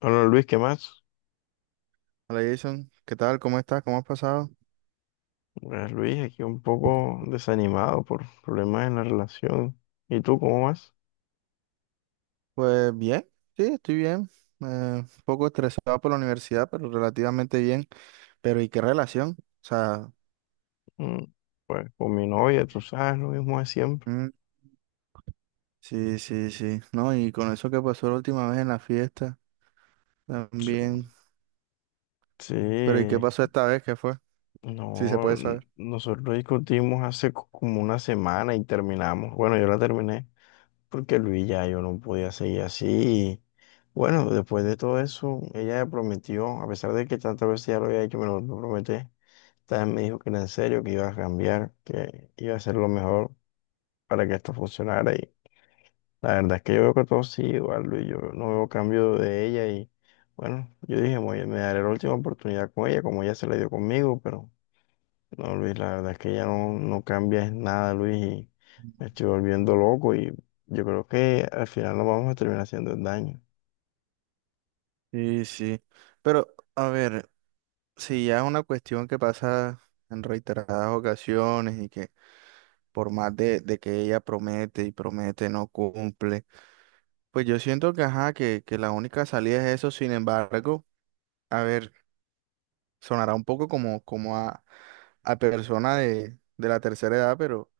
Bueno, Luis, ¿qué más? Hola Jason, ¿qué tal? ¿Cómo estás? ¿Cómo has pasado? Pues, Luis, aquí un poco desanimado por problemas en la relación. ¿Y tú cómo vas? Pues bien, sí, estoy bien. Eh, un poco estresado por la universidad, pero relativamente bien. Pero ¿y qué relación? O sea, Mm, Pues con mi novia, tú sabes, lo mismo de siempre. mm, sí, sí, sí. No, y con eso que pasó la última vez en la fiesta, Sí, también. Pero ¿y qué sí, pasó esta vez? ¿Qué fue? Sí, se no, puede saber. nosotros discutimos hace como una semana y terminamos. Bueno, yo la terminé porque, Luis, ya yo no podía seguir así. Bueno, después de todo eso, ella me prometió, a pesar de que tantas veces ya lo había hecho, me lo prometí. También me dijo que era en serio, que iba a cambiar, que iba a ser lo mejor para que esto funcionara. Y la verdad es que yo veo que todo sigue igual, Luis. Yo no veo cambio de ella. Y bueno, yo dije: Me daré la última oportunidad con ella, como ella se la dio conmigo". Pero no, Luis, la verdad es que ella no, no cambia en nada, Luis. Y me estoy volviendo loco. Y yo creo que al final nos vamos a terminar haciendo el daño. Sí, sí. Pero, a ver, si ya es una cuestión que pasa en reiteradas ocasiones y que por más de que ella promete y promete, no cumple. Pues yo siento que, ajá, que la única salida es eso. Sin embargo, a ver, sonará un poco como, como a persona de la tercera edad, pero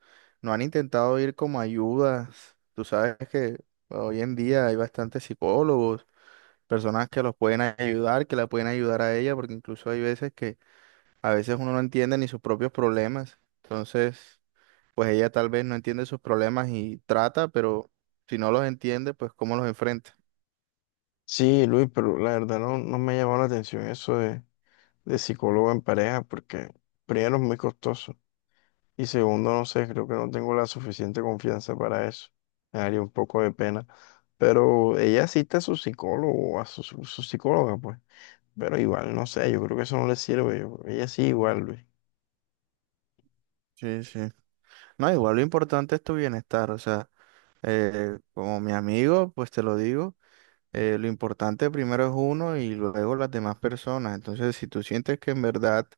no han intentado ir como ayudas. Tú sabes que hoy en día hay bastantes psicólogos, personas que los pueden ayudar, que la pueden ayudar a ella, porque incluso hay veces que a veces uno no entiende ni sus propios problemas. Entonces, pues ella tal vez no entiende sus problemas y trata, pero si no los entiende, pues cómo los enfrenta. Sí, Luis, pero la verdad no, no me ha llamado la atención eso de psicólogo en pareja, porque primero es muy costoso. Y segundo, no sé, creo que no tengo la suficiente confianza para eso. Me daría un poco de pena. Pero ella cita a su psicólogo, a su, su psicóloga, pues. Pero igual, no sé, yo creo que eso no le sirve. Ella sí, igual, Luis. Sí, sí. No, igual lo importante es tu bienestar. O sea, como mi amigo, pues te lo digo, lo importante primero es uno y luego las demás personas. Entonces, si tú sientes que en verdad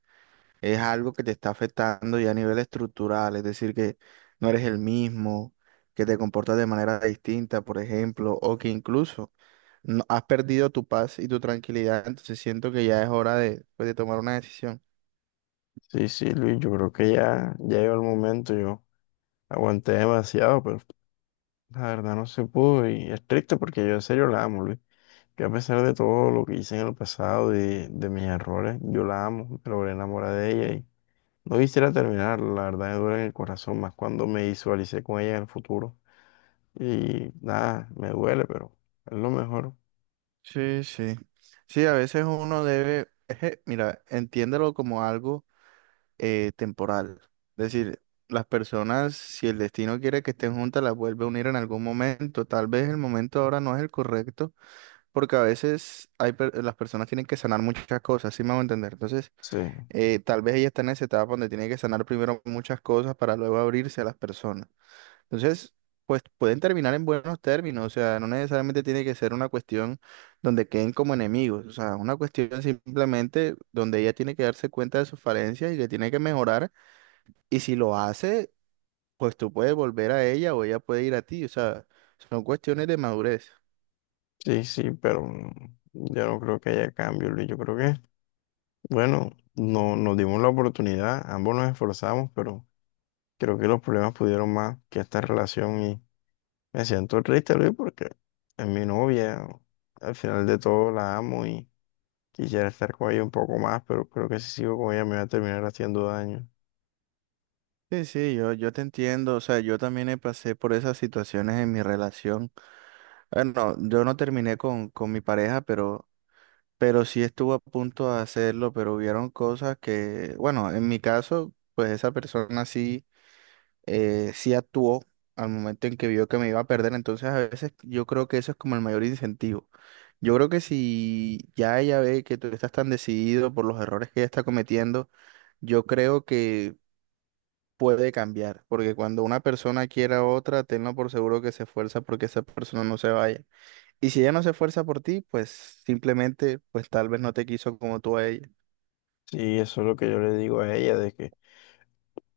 es algo que te está afectando ya a nivel estructural, es decir, que no eres el mismo, que te comportas de manera distinta, por ejemplo, o que incluso has perdido tu paz y tu tranquilidad, entonces siento que ya es hora de, pues, de tomar una decisión. Sí, sí, Luis, yo creo que ya, ya llegó el momento. Yo aguanté demasiado, pero la verdad no se pudo. Y es triste porque yo en serio la amo, Luis. Yo, a pesar de todo lo que hice en el pasado, de mis errores, yo la amo. Me logré enamorar de ella. No quisiera terminar, la verdad me duele en el corazón, más cuando me visualicé con ella en el futuro. Y nada, me duele, pero es lo mejor. Sí, sí. Sí, a veces uno debe, mira, entiéndelo como algo temporal. Es decir, las personas, si el destino quiere que estén juntas, las vuelve a unir en algún momento. Tal vez el momento ahora no es el correcto, porque a veces las personas tienen que sanar muchas cosas, ¿sí me a entender? Entonces, Sí, tal vez ella está en esa etapa donde tiene que sanar primero muchas cosas para luego abrirse a las personas. Entonces, pues pueden terminar en buenos términos. O sea, no necesariamente tiene que ser una cuestión donde queden como enemigos. O sea, una cuestión simplemente donde ella tiene que darse cuenta de sus falencias y que tiene que mejorar, y si lo hace, pues tú puedes volver a ella o ella puede ir a ti. O sea, son cuestiones de madurez. sí, sí, pero yo no creo que haya cambio, Luis. Yo creo que, bueno, no, nos dimos la oportunidad, ambos nos esforzamos, pero creo que los problemas pudieron más que esta relación y me siento triste, Luis, porque es mi novia, al final de todo la amo y quisiera estar con ella un poco más, pero creo que si sigo con ella me va a terminar haciendo daño. Sí, sí, yo te entiendo. O sea, yo también pasé por esas situaciones en mi relación. Bueno, yo no terminé con mi pareja, pero sí estuvo a punto de hacerlo, pero hubieron cosas que, bueno, en mi caso, pues esa persona sí. Sí actuó al momento en que vio que me iba a perder. Entonces, a veces yo creo que eso es como el mayor incentivo. Yo creo que si ya ella ve que tú estás tan decidido por los errores que ella está cometiendo, yo creo que puede cambiar, porque cuando una persona quiere a otra, tenlo por seguro que se esfuerza porque esa persona no se vaya. Y si ella no se esfuerza por ti, pues simplemente, pues tal vez no te quiso como tú a ella. Sí, eso es lo que yo le digo a ella, de que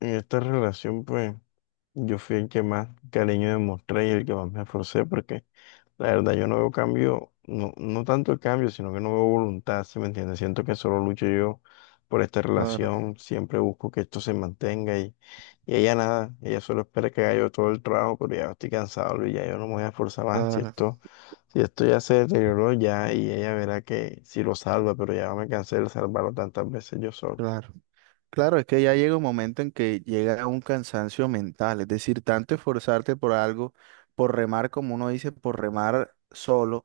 en esta relación, pues, yo fui el que más cariño demostré y el que más me esforcé, porque la verdad yo no veo cambio, no, no tanto el cambio, sino que no veo voluntad. ¿Sí me entiendes? Siento que solo lucho yo por esta Claro, relación, siempre busco que esto se mantenga, y ella nada, ella solo espera que haga yo todo el trabajo, pero ya estoy cansado y ya yo no me voy a esforzar más. Claro, Si esto ya se deterioró ya, y ella verá que si lo salva, pero ya me cansé de salvarlo tantas veces yo solo. claro. Claro, es que ya llega un momento en que llega un cansancio mental, es decir, tanto esforzarte por algo, por remar, como uno dice, por remar solo,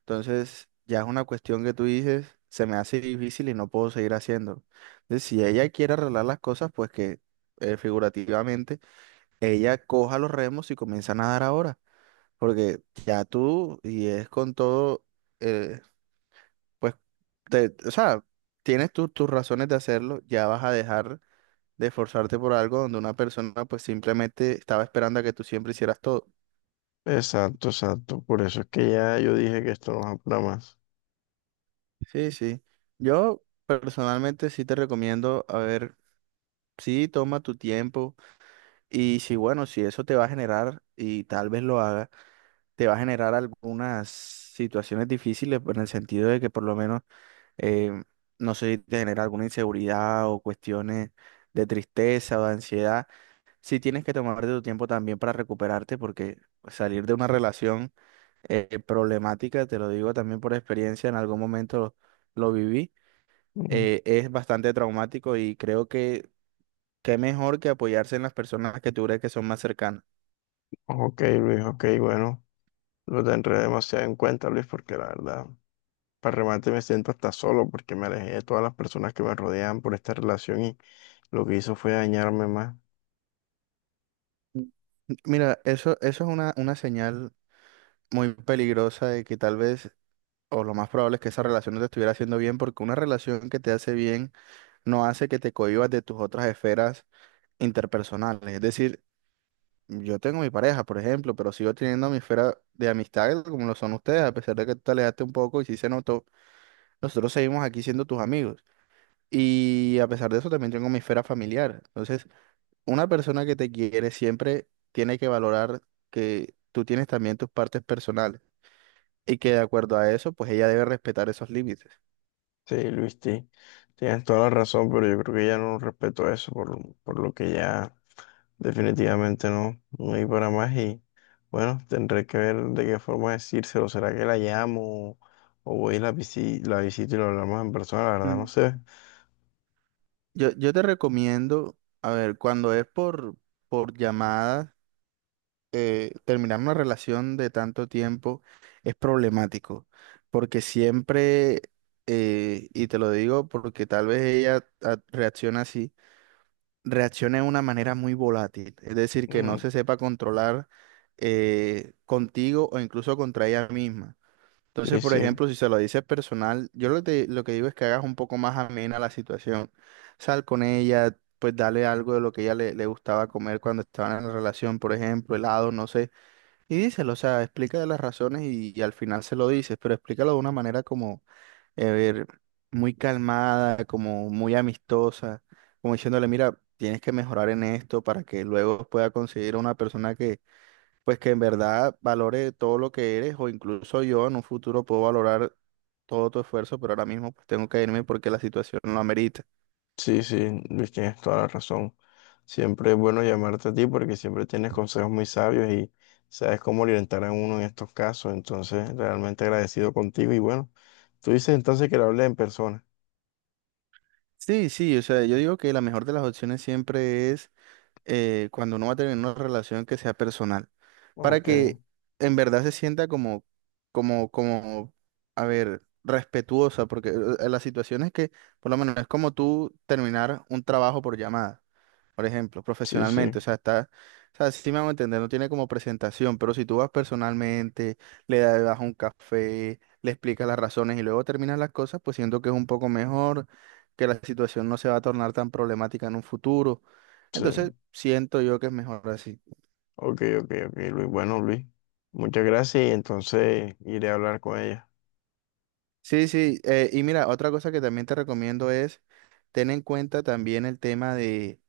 entonces ya es una cuestión que tú dices, se me hace difícil y no puedo seguir haciendo. Entonces, si ella quiere arreglar las cosas, pues que figurativamente ella coja los remos y comienza a nadar ahora, porque ya tú, y es con todo, eh, pues, o sea, tienes tus razones de hacerlo, ya vas a dejar de esforzarte por algo donde una persona pues simplemente estaba esperando a que tú siempre hicieras todo. Exacto, exacto. Por eso es que ya yo dije que esto no es apura más. Sí, sí. Yo personalmente sí te recomiendo, a ver, sí, toma tu tiempo, y si bueno, si eso te va a generar, y tal vez lo haga, te va a generar algunas situaciones difíciles, pues en el sentido de que por lo menos, eh, no sé, te genera alguna inseguridad o cuestiones de tristeza o de ansiedad. Sí tienes que tomarte tu tiempo también para recuperarte, porque pues, salir de una relación problemática, te lo digo también por experiencia, en algún momento lo viví, Mm. Es bastante traumático, y creo que qué mejor que apoyarse en las personas que tú crees que son más cercanas. Ok, Luis, ok, bueno. Lo tendré demasiado en cuenta, Luis, porque la verdad, para remate me siento hasta solo porque me alejé de todas las personas que me rodeaban por esta relación y lo que hizo fue dañarme más. Mm. Mira, eso es una señal muy peligrosa de que tal vez, o lo más probable es que esa relación no te estuviera haciendo bien, porque una relación que te hace bien no hace que te cohibas de tus otras esferas interpersonales. Es decir, yo tengo mi pareja, por ejemplo, pero sigo teniendo mi esfera de amistades como lo son ustedes. A pesar de que tú te alejaste un poco y sí se notó, nosotros seguimos aquí siendo tus amigos. Y a pesar de eso también tengo mi esfera familiar. Entonces, una persona que te quiere siempre tiene que valorar que tú tienes también tus partes personales y que de acuerdo a eso, pues ella debe respetar esos límites. Sí, Luis, tienes toda la razón, pero yo creo que ya no respeto eso por lo que ya... Definitivamente no, no hay para más y bueno, tendré que ver de qué forma decírselo. ¿Será que la llamo o voy y la la visito y lo hablamos en persona? La verdad no Mm, sé. Yo te recomiendo, a ver, cuando es por llamada. Terminar una relación de tanto tiempo es problemático, porque siempre, y te lo digo porque tal vez ella reacciona así, reacciona de una manera muy volátil, es decir, que no Mm. se sepa controlar contigo o incluso contra ella misma. Sí, Entonces, por sí, ejemplo, si se lo dices personal, yo lo que, lo que digo es que hagas un poco más amena la situación. Sal con ella, pues dale algo de lo que ella le gustaba comer cuando estaban en la relación, por ejemplo, helado, no sé, y díselo. O sea, explica de las razones y al final se lo dices, pero explícalo de una manera como, a ver, muy calmada, como muy amistosa, como diciéndole, mira, tienes que mejorar en esto para que luego pueda conseguir una persona que, pues que en verdad valore todo lo que eres, o incluso yo en un futuro puedo valorar todo tu esfuerzo, pero ahora mismo pues tengo que irme porque la situación lo amerita. sí, sí, Luis, tienes toda la razón. Siempre es bueno llamarte a ti porque siempre tienes consejos muy sabios y sabes cómo orientar a uno en estos casos. Entonces, realmente agradecido contigo y bueno, tú dices entonces que la hablé en persona. Sí, sí, o sea, yo digo que la mejor de las opciones siempre es cuando uno va a tener una relación que sea personal, para Ok, que en verdad se sienta como, como, como, a ver, respetuosa, porque la situación es que, por lo menos, no es como tú terminar un trabajo por llamada, por ejemplo, sí, sí, profesionalmente. O sea, está, o sea, sí me van a entender, no tiene como presentación, pero si tú vas personalmente, le das un café, le explicas las razones y luego terminas las cosas, pues siento que es un poco mejor, que la situación no se va a tornar tan problemática en un futuro. sí. Entonces, siento yo que es mejor así. Ok, ok, ok, Luis. Bueno, Luis, muchas gracias y entonces iré a hablar con ella. Sí, sí, y mira, otra cosa que también te recomiendo es ten en cuenta también el tema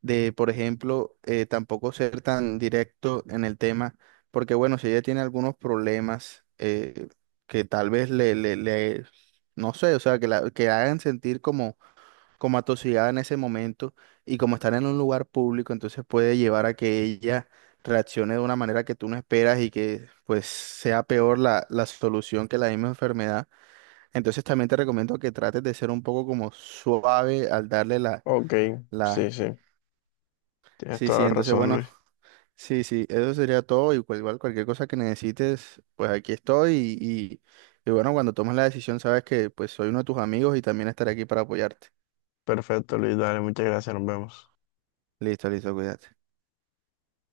de por ejemplo, tampoco ser tan directo en el tema, porque bueno, si ella tiene algunos problemas que tal vez no sé, o sea, que la, que hagan sentir como como atosigada en ese momento y como estar en un lugar público, entonces puede llevar a que ella reaccione de una manera que tú no esperas y que pues sea peor la, la solución que la misma enfermedad. Entonces también te recomiendo que trates de ser un poco como suave al darle la, Ok, sí, la... sí, tienes Sí, toda sí, la entonces razón, bueno, Luis. sí, sí, eso sería todo, y igual cualquier cosa que necesites, pues aquí estoy, y, y, y bueno, cuando tomes la decisión sabes que pues soy uno de tus amigos y también estaré aquí para apoyarte. Perfecto, Luis, dale, muchas gracias, nos vemos. Listo, listo, cuídate.